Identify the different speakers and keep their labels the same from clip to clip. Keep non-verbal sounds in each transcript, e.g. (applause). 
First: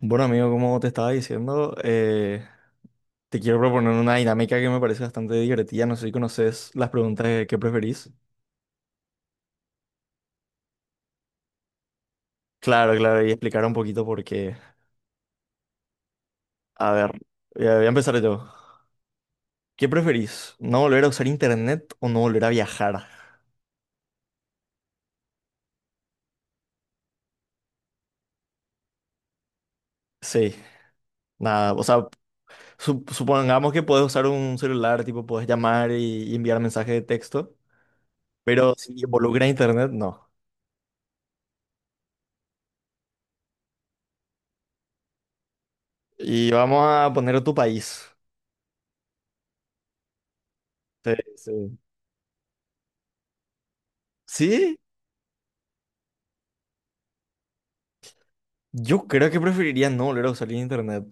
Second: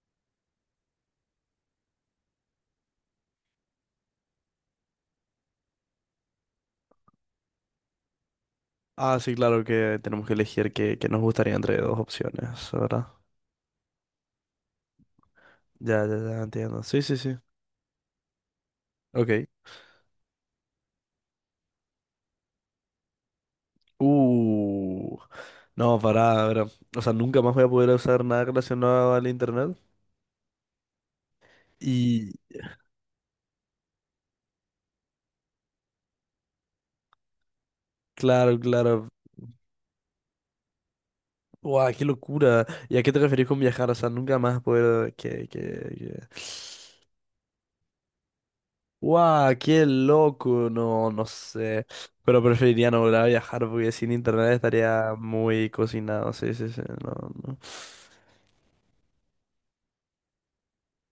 Speaker 1: Bueno, amigo, como te estaba diciendo, te quiero proponer una dinámica que me parece bastante divertida. No sé si conoces las preguntas de qué preferís.
Speaker 2: Ah, sí, claro que tenemos que elegir qué nos gustaría entre dos opciones,
Speaker 1: Claro,
Speaker 2: ¿verdad?
Speaker 1: claro, y explicar un poquito por qué.
Speaker 2: Ya entiendo.
Speaker 1: A
Speaker 2: Sí,
Speaker 1: ver,
Speaker 2: sí, sí.
Speaker 1: voy a empezar yo.
Speaker 2: Ok.
Speaker 1: ¿Qué preferís? ¿No volver a usar internet o no volver a viajar?
Speaker 2: Uh. No, pará, ver. O sea, nunca más voy a poder usar nada relacionado al internet.
Speaker 1: Sí, nada, o sea,
Speaker 2: Y
Speaker 1: supongamos que puedes usar un celular, tipo, puedes llamar y enviar mensajes de texto,
Speaker 2: claro,
Speaker 1: pero si
Speaker 2: claro.
Speaker 1: involucra internet, no.
Speaker 2: Guau, qué locura. ¿Y a qué te referís con viajar? O sea, nunca más poder que...
Speaker 1: Y vamos a poner tu país.
Speaker 2: Guau, qué loco. No,
Speaker 1: Sí,
Speaker 2: no
Speaker 1: sí.
Speaker 2: sé. Pero preferiría no volver a viajar porque sin internet
Speaker 1: ¿Sí?
Speaker 2: estaría muy cocinado. Sí, sí, sí. No, no.
Speaker 1: Yo creo que preferiría no volver a usar el internet.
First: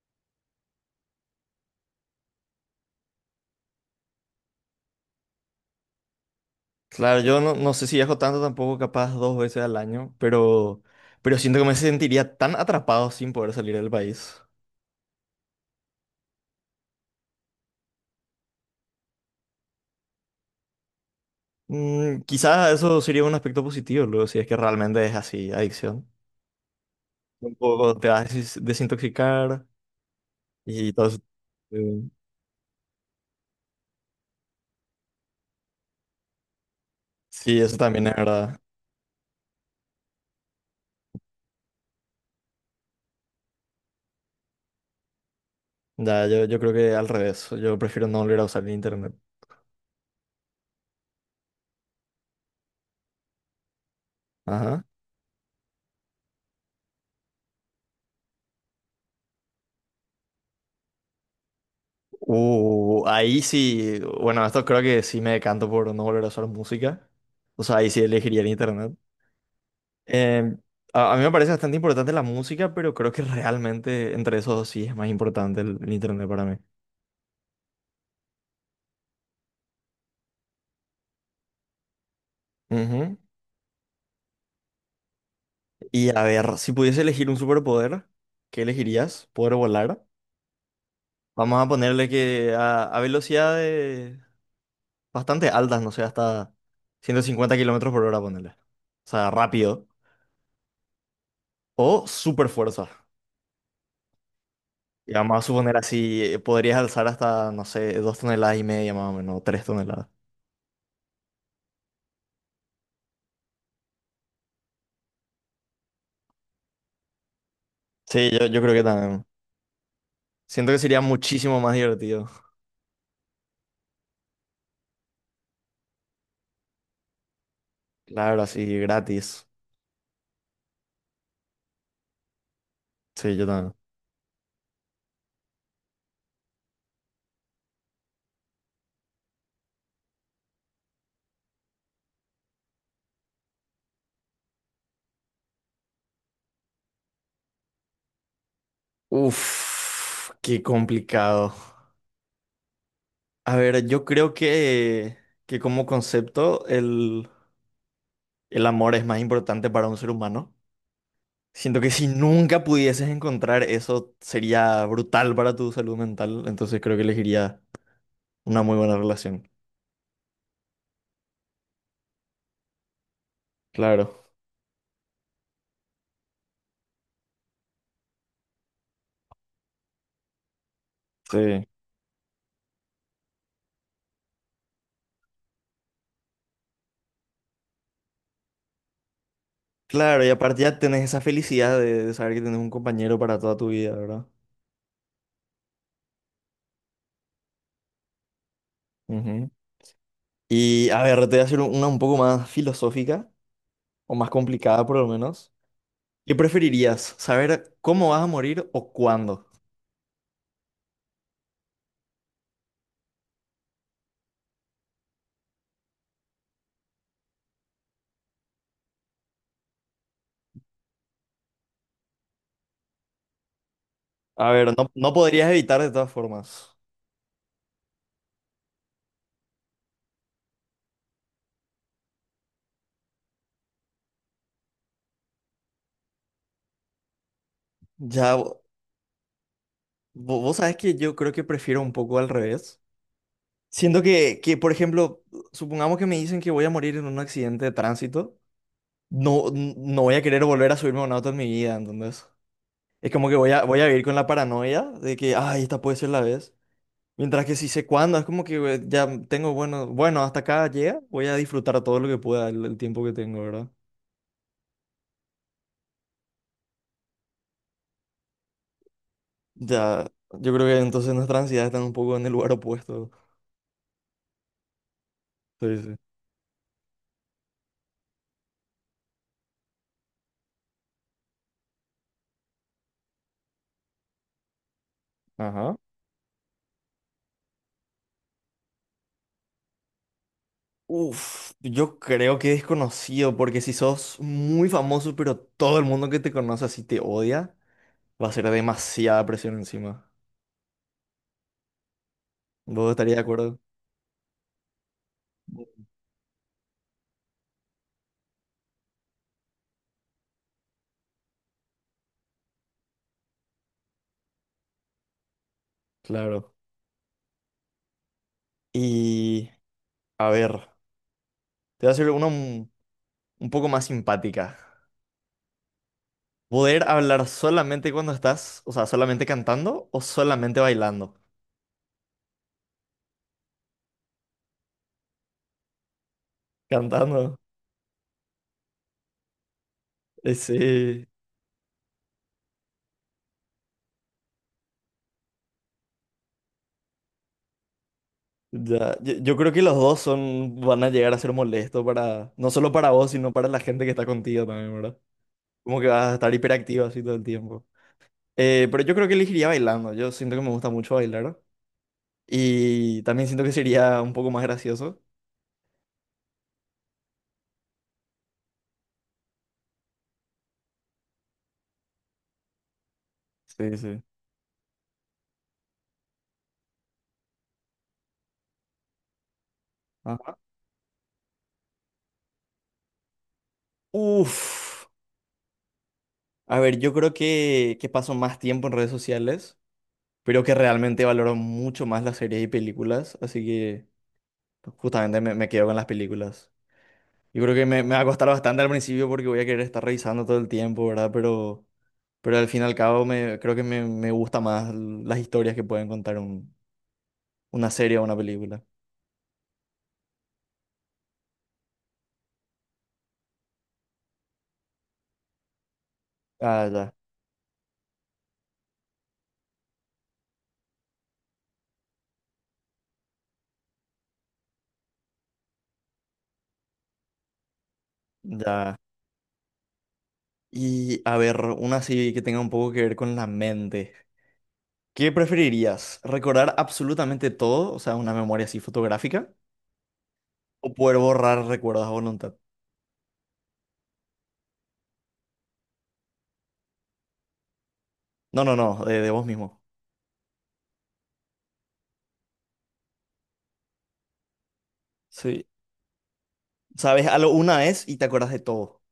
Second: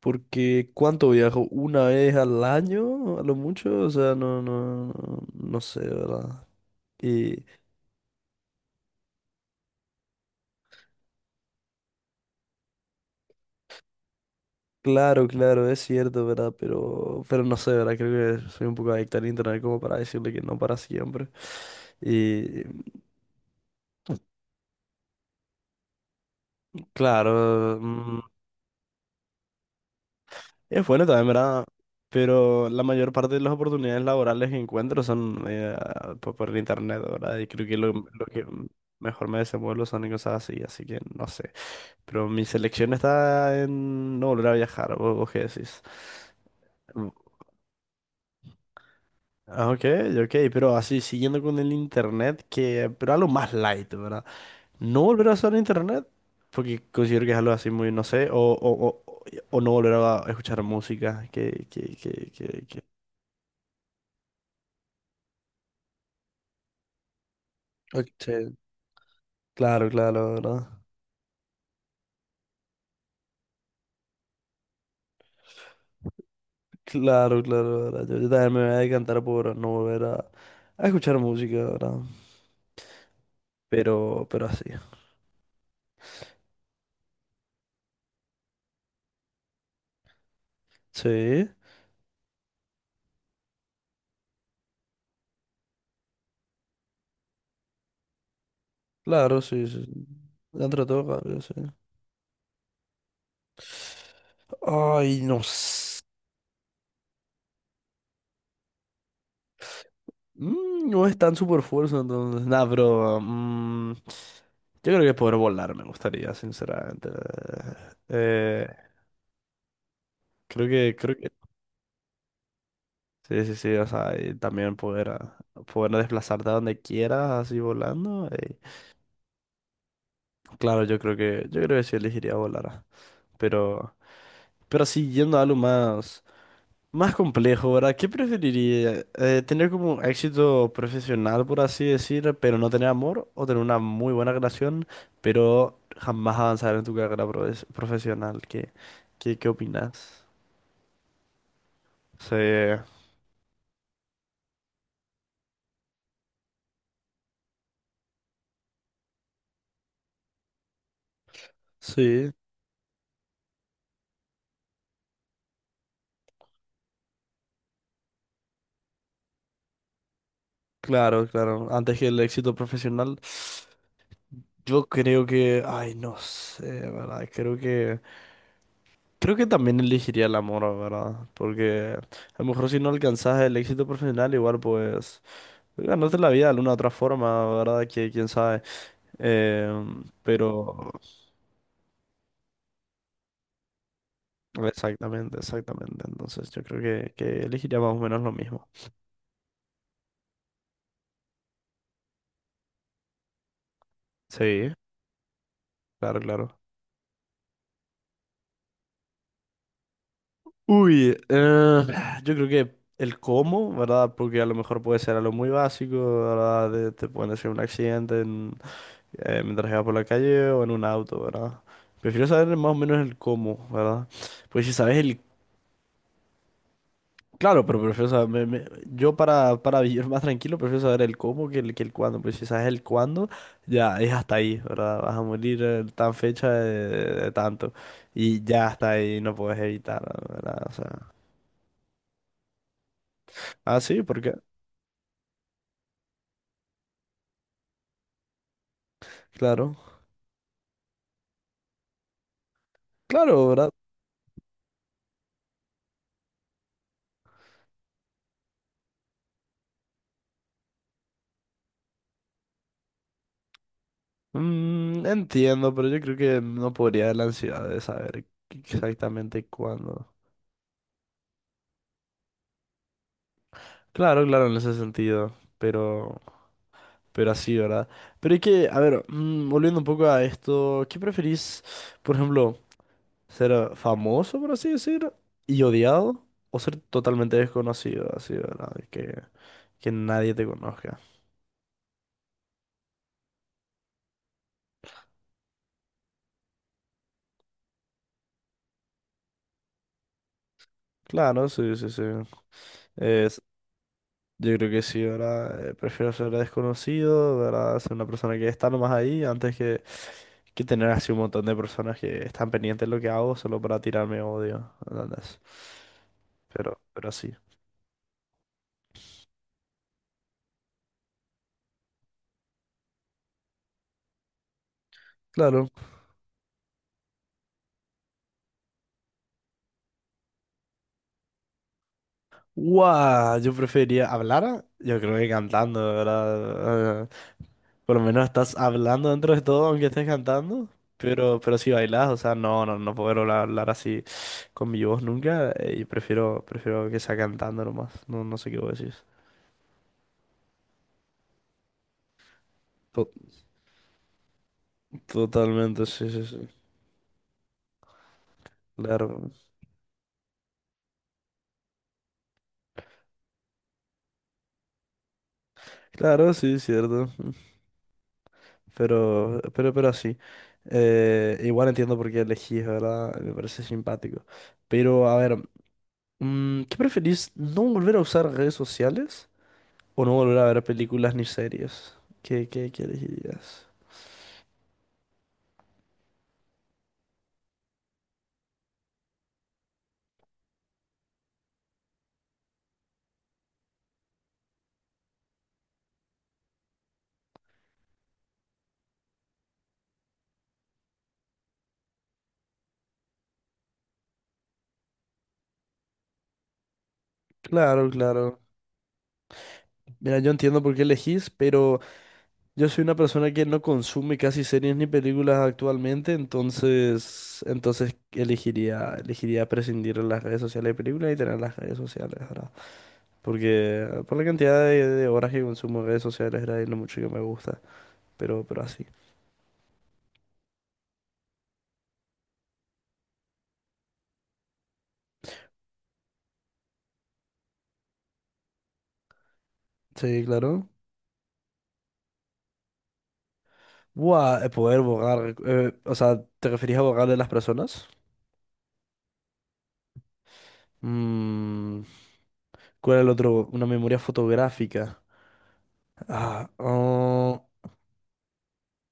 Speaker 2: Porque ¿cuánto viajo? ¿Una vez al año? A lo mucho, o sea, no, no, no, no sé, ¿verdad?
Speaker 1: Claro, yo
Speaker 2: Y
Speaker 1: no, no sé si viajo tanto tampoco, capaz dos veces al año, pero siento que me sentiría tan atrapado sin poder salir del país.
Speaker 2: claro, claro, es cierto, ¿verdad? Pero no sé, ¿verdad? Creo que soy un poco adicto al internet como para decirle que no para siempre.
Speaker 1: Mm,
Speaker 2: Y
Speaker 1: quizás eso sería un aspecto positivo, luego, si es que realmente es así, adicción. Un
Speaker 2: claro,
Speaker 1: poco te vas a desintoxicar
Speaker 2: es
Speaker 1: y
Speaker 2: bueno
Speaker 1: todo eso.
Speaker 2: también, ¿verdad?
Speaker 1: eh,
Speaker 2: Pero la mayor parte de las oportunidades laborales que encuentro son por el internet, ¿verdad? Y
Speaker 1: Sí,
Speaker 2: creo
Speaker 1: eso
Speaker 2: que lo,
Speaker 1: también es
Speaker 2: lo que
Speaker 1: verdad.
Speaker 2: mejor me desenvuelvo son en cosas así, así que no sé. Pero mi selección está en no volver a viajar, ¿ vos qué decís?
Speaker 1: Ya, yo creo que al
Speaker 2: Mm,
Speaker 1: revés, yo prefiero no volver a usar el internet.
Speaker 2: Ok, ok, pero así, siguiendo con el internet, que, pero algo más light, ¿verdad?
Speaker 1: Ajá.
Speaker 2: No volver a usar internet, porque considero que es algo así muy, no sé, o no volver a escuchar música,
Speaker 1: Ahí sí, bueno, esto creo que sí me decanto por no volver a usar música. O sea, ahí sí elegiría el
Speaker 2: Ok,
Speaker 1: internet.
Speaker 2: claro, claro,
Speaker 1: Eh,
Speaker 2: ¿verdad?
Speaker 1: a mí me parece bastante importante la música, pero creo que realmente entre esos dos sí es más importante el internet para mí.
Speaker 2: Claro, claro, ¿verdad? Yo también me voy a decantar por no volver a escuchar música, ¿verdad?
Speaker 1: Ujú.
Speaker 2: Pero así.
Speaker 1: Y a ver, si pudiese elegir un superpoder, ¿qué elegirías? ¿Poder volar?
Speaker 2: Sí.
Speaker 1: Vamos a ponerle que a velocidades bastante altas, no sé, hasta 150 km/h, ponerle. O sea,
Speaker 2: Claro, sí, sí,
Speaker 1: rápido.
Speaker 2: sí. Dentro de todo, cambia, sí.
Speaker 1: O super fuerza. Y
Speaker 2: Ay,
Speaker 1: vamos
Speaker 2: no.
Speaker 1: a suponer así, podrías alzar hasta, no sé, 2,5 toneladas más o menos, 3 toneladas.
Speaker 2: No es tan super fuerza, entonces. Nada, pero. Yo creo que poder volar me gustaría, sinceramente.
Speaker 1: Sí, yo
Speaker 2: Eh,
Speaker 1: creo que también.
Speaker 2: creo
Speaker 1: Siento que
Speaker 2: que,
Speaker 1: sería
Speaker 2: creo que.
Speaker 1: muchísimo más divertido.
Speaker 2: Sí, sí, sí. O sea, y también poder, poder desplazarte a donde quieras, así volando.
Speaker 1: Claro, así, gratis.
Speaker 2: Claro, yo creo que. Yo creo que sí elegiría volar. Ah.
Speaker 1: Sí, yo también.
Speaker 2: Pero. Pero sí, yendo a algo más. Más complejo, ¿verdad? ¿Qué preferiría? ¿Tener como un éxito profesional, por así decir, pero no tener amor? ¿O tener una muy buena relación, pero jamás avanzar en tu carrera profesional? ¿ qué opinas?
Speaker 1: Uf, qué complicado.
Speaker 2: Sí.
Speaker 1: A ver, yo creo que como concepto el amor es más importante para un ser humano. Siento que si
Speaker 2: Sí,
Speaker 1: nunca pudieses encontrar eso sería brutal para tu salud mental, entonces creo que elegiría una muy buena relación.
Speaker 2: claro, claro. Antes que el éxito profesional,
Speaker 1: Claro.
Speaker 2: yo creo que, ay, no sé, ¿verdad? Creo que también elegiría el amor, ¿verdad?
Speaker 1: Sí.
Speaker 2: Porque a lo mejor si no alcanzas el éxito profesional, igual pues... Ganarte la vida de alguna otra forma, ¿verdad? Que quién sabe. Eh,
Speaker 1: Claro, y aparte ya
Speaker 2: pero
Speaker 1: tenés esa felicidad de saber que tenés un compañero para toda tu vida, ¿verdad?
Speaker 2: exactamente, exactamente. Entonces yo creo que elegiría más o menos lo mismo.
Speaker 1: Ujú. Y a ver, te voy a hacer una un poco más filosófica, o más
Speaker 2: Sí,
Speaker 1: complicada por lo menos.
Speaker 2: claro,
Speaker 1: ¿Qué
Speaker 2: claro.
Speaker 1: preferirías? ¿Saber cómo vas a morir o cuándo?
Speaker 2: Uy, eh, yo creo que el cómo, ¿verdad? Porque a lo mejor puede ser algo muy básico, ¿verdad? Te pueden hacer un accidente mientras vas por la calle o en un auto, ¿verdad? Prefiero saber más o menos el cómo, ¿verdad?
Speaker 1: A
Speaker 2: Pues
Speaker 1: ver,
Speaker 2: si
Speaker 1: no,
Speaker 2: sabes
Speaker 1: no
Speaker 2: el
Speaker 1: podrías evitar de todas formas.
Speaker 2: claro, pero prefiero saber, yo para vivir más tranquilo prefiero saber el cómo que el cuándo, pues si sabes el cuándo, ya es hasta ahí, ¿verdad? Vas a morir tan fecha de tanto
Speaker 1: Ya,
Speaker 2: y ya hasta ahí no puedes evitar,
Speaker 1: vos
Speaker 2: ¿verdad? O
Speaker 1: sabés que
Speaker 2: sea,
Speaker 1: yo creo que prefiero un poco al revés. Siento
Speaker 2: sí, porque,
Speaker 1: por ejemplo, supongamos que me dicen que voy a morir en un accidente de tránsito. No,
Speaker 2: claro,
Speaker 1: no voy a querer volver a subirme a un auto en mi vida, ¿entendés? Es como que
Speaker 2: claro, ¿verdad?
Speaker 1: voy a vivir con la paranoia de que, ay, esta puede ser la vez. Mientras que si sé cuándo, es como que ya tengo, bueno, bueno, hasta acá llega, voy a disfrutar todo lo que pueda el tiempo que tengo, ¿verdad?
Speaker 2: Mm, entiendo, pero yo creo que no podría de la ansiedad de saber exactamente
Speaker 1: Ya,
Speaker 2: cuándo.
Speaker 1: yo creo que entonces nuestras ansiedades están un poco en el lugar opuesto.
Speaker 2: Claro, claro, en ese sentido,
Speaker 1: Sí, sí.
Speaker 2: pero... Pero así, ¿verdad? A ver, volviendo un poco a esto, ¿qué preferís, por ejemplo, ser famoso, por así decir, y
Speaker 1: Ajá.
Speaker 2: odiado, o ser totalmente desconocido, así, ¿verdad? ¿ que nadie te conozca?
Speaker 1: Uf, yo creo que desconocido, porque si sos muy famoso, pero todo el mundo que te conoce así te odia, va a ser demasiada presión encima.
Speaker 2: Claro, sí, sí, sí.
Speaker 1: ¿Vos estarías de
Speaker 2: Es,
Speaker 1: acuerdo?
Speaker 2: yo creo que sí, ¿verdad? Prefiero ser desconocido, ¿verdad? Ser una persona que está nomás ahí, que tener así un montón de personas que están pendientes de lo que hago solo para tirarme odio, ¿entendés?
Speaker 1: Claro.
Speaker 2: Pero sí.
Speaker 1: Y, a ver, te voy a hacer uno, un poco más simpática.
Speaker 2: Claro.
Speaker 1: Poder hablar solamente cuando estás, o sea, solamente cantando o solamente bailando.
Speaker 2: Guau, yo preferiría hablar, yo creo que cantando, ¿verdad?
Speaker 1: Cantando.
Speaker 2: Por lo menos estás hablando dentro de todo, aunque estés cantando,
Speaker 1: Sí.
Speaker 2: pero si bailas, o sea, no, no, no puedo hablar, hablar así con mi voz nunca, y prefiero, prefiero que sea cantando nomás, no, no sé qué vos
Speaker 1: Ya.
Speaker 2: decís.
Speaker 1: Yo creo que los dos son, van a llegar a ser molestos para, no solo para
Speaker 2: To-
Speaker 1: vos, sino para la gente que está contigo también, ¿verdad? Como
Speaker 2: Totalmente,
Speaker 1: que
Speaker 2: sí,
Speaker 1: vas a
Speaker 2: sí,
Speaker 1: estar
Speaker 2: sí,
Speaker 1: hiperactivo así todo el tiempo. Pero yo creo que
Speaker 2: claro,
Speaker 1: elegiría bailando. Yo siento que me gusta mucho bailar. Y también siento que sería un poco más gracioso.
Speaker 2: claro, sí, cierto, pero así. Igual entiendo por qué elegís, ¿verdad? Me parece
Speaker 1: Sí, sí.
Speaker 2: simpático. Pero, a ver, ¿qué preferís? ¿No volver a usar redes sociales o no
Speaker 1: Ajá.
Speaker 2: volver a ver películas ni series? ¿ qué elegirías?
Speaker 1: Uf. A ver, yo creo que paso más tiempo en redes sociales, pero que realmente valoro mucho más las series y películas, así que justamente me quedo con las películas. Yo creo que me va a costar bastante al principio porque voy a querer estar revisando todo el tiempo, ¿verdad? Pero al fin y al cabo me gusta más las historias que pueden contar una
Speaker 2: Claro,
Speaker 1: serie o una
Speaker 2: claro.
Speaker 1: película.
Speaker 2: Mira, yo entiendo por qué elegís, pero yo soy una persona que no consume casi series ni películas actualmente,
Speaker 1: Ah, ya,
Speaker 2: entonces elegiría, elegiría prescindir de las redes sociales de películas y tener las redes sociales, ¿verdad? Porque por la cantidad de horas que consumo en redes sociales, ¿verdad? Y lo mucho que me gusta, pero
Speaker 1: ya.
Speaker 2: así.
Speaker 1: Y a ver, una así que tenga un poco que ver con la mente. ¿Qué preferirías? ¿Recordar absolutamente todo? O sea, una memoria así fotográfica.
Speaker 2: Sí,
Speaker 1: ¿O
Speaker 2: claro.
Speaker 1: poder borrar recuerdos a voluntad?
Speaker 2: Poder borrar. O sea, ¿te referís a borrar de las personas?
Speaker 1: No, no, no, de vos mismo.
Speaker 2: Mm, ¿cuál es el otro? Una memoria fotográfica.
Speaker 1: Sí.
Speaker 2: Ah,
Speaker 1: Sabes algo
Speaker 2: oh,
Speaker 1: una vez y te acuerdas de todo.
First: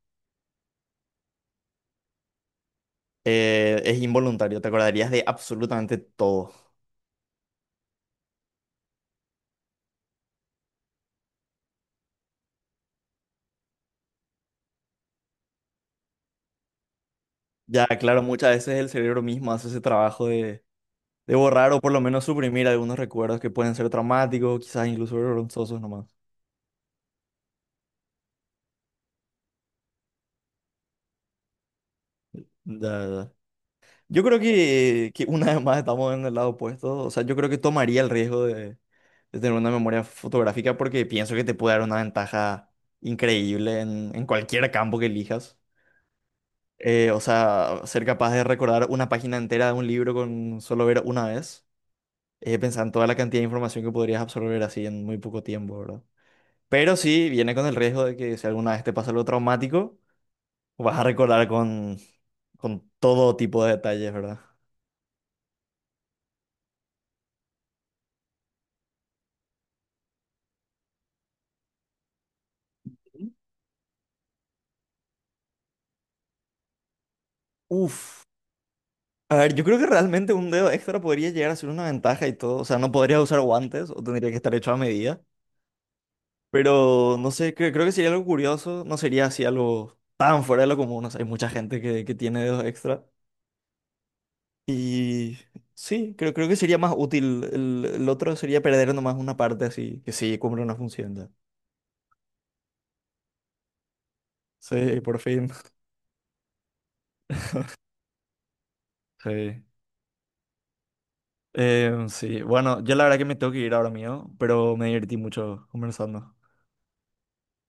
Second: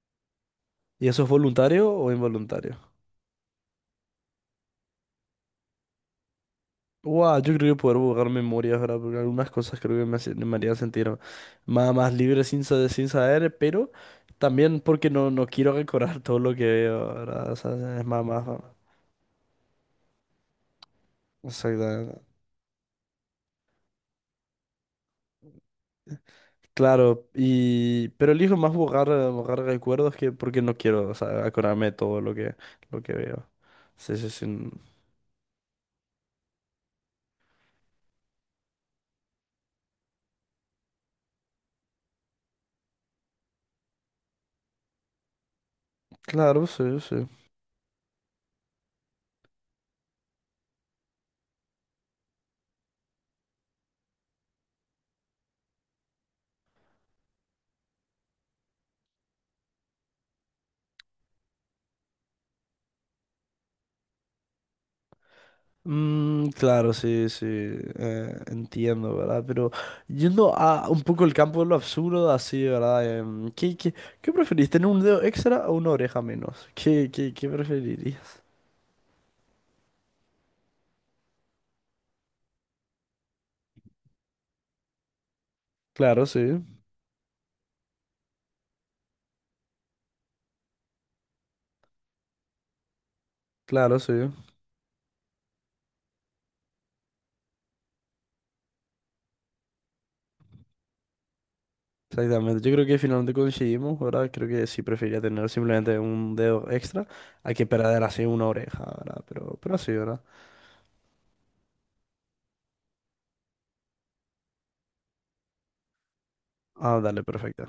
Speaker 2: ¿Y eso es voluntario o involuntario?
Speaker 1: Es involuntario, te acordarías de absolutamente todo.
Speaker 2: Buah, yo creo que poder borrar memorias, ¿verdad? Porque algunas cosas creo que me harían sentir más, más libre sin, sin saber, pero también porque no, no quiero recordar todo lo que veo, ¿verdad? O sea,
Speaker 1: Ya,
Speaker 2: es
Speaker 1: claro,
Speaker 2: más,
Speaker 1: muchas veces el cerebro mismo hace ese trabajo de borrar o por lo
Speaker 2: Exactamente.
Speaker 1: menos suprimir algunos recuerdos que pueden ser traumáticos, quizás incluso vergonzosos nomás.
Speaker 2: Claro, y pero elijo más borrar, borrar recuerdos que porque no quiero, o sea, acordarme de todo
Speaker 1: Ya,
Speaker 2: lo que
Speaker 1: ya.
Speaker 2: veo. Sí,
Speaker 1: Yo
Speaker 2: sí,
Speaker 1: creo
Speaker 2: sí.
Speaker 1: que una vez más estamos en el lado opuesto. O sea, yo creo que tomaría el riesgo de tener una memoria fotográfica porque pienso que te puede dar una ventaja increíble en cualquier campo que elijas.
Speaker 2: Claro, sí,
Speaker 1: O
Speaker 2: sí.
Speaker 1: sea, ser capaz de recordar una página entera de un libro con solo ver una vez. Pensar en toda la cantidad de información que podrías absorber así en muy poco tiempo, ¿verdad? Pero sí, viene con el riesgo de que si alguna vez te pasa algo traumático, vas a recordar con todo tipo de detalles, ¿verdad?
Speaker 2: Mm, claro, sí, sí. Entiendo, ¿verdad? Pero yendo a un poco el campo de lo absurdo, así, ¿verdad? ¿ Qué preferís? ¿Tener un dedo extra o una oreja menos? ¿ qué
Speaker 1: Uf.
Speaker 2: preferirías?
Speaker 1: A ver, yo creo que realmente un dedo extra podría llegar a ser una ventaja y todo. O sea, no podría usar guantes o tendría que estar hecho a medida.
Speaker 2: Claro, sí.
Speaker 1: Pero no sé, creo que sería algo curioso, no sería así algo tan fuera de lo común. O sea, hay mucha gente que tiene dedos extra.
Speaker 2: Claro, sí.
Speaker 1: Y sí, creo que sería más útil. El otro sería perder nomás una parte así, que sí, cumple una función ya.
Speaker 2: Exactamente, yo creo que finalmente coincidimos, ¿verdad? Creo que sí
Speaker 1: Sí, por
Speaker 2: preferiría tener
Speaker 1: fin. (laughs)
Speaker 2: simplemente un dedo extra a que perder así una oreja, ¿verdad?
Speaker 1: Sí.
Speaker 2: Pero así, ¿verdad?
Speaker 1: Sí, bueno, yo la verdad que me tengo que ir ahora mío, pero me divertí mucho conversando.
Speaker 2: Ah, dale, perfecto.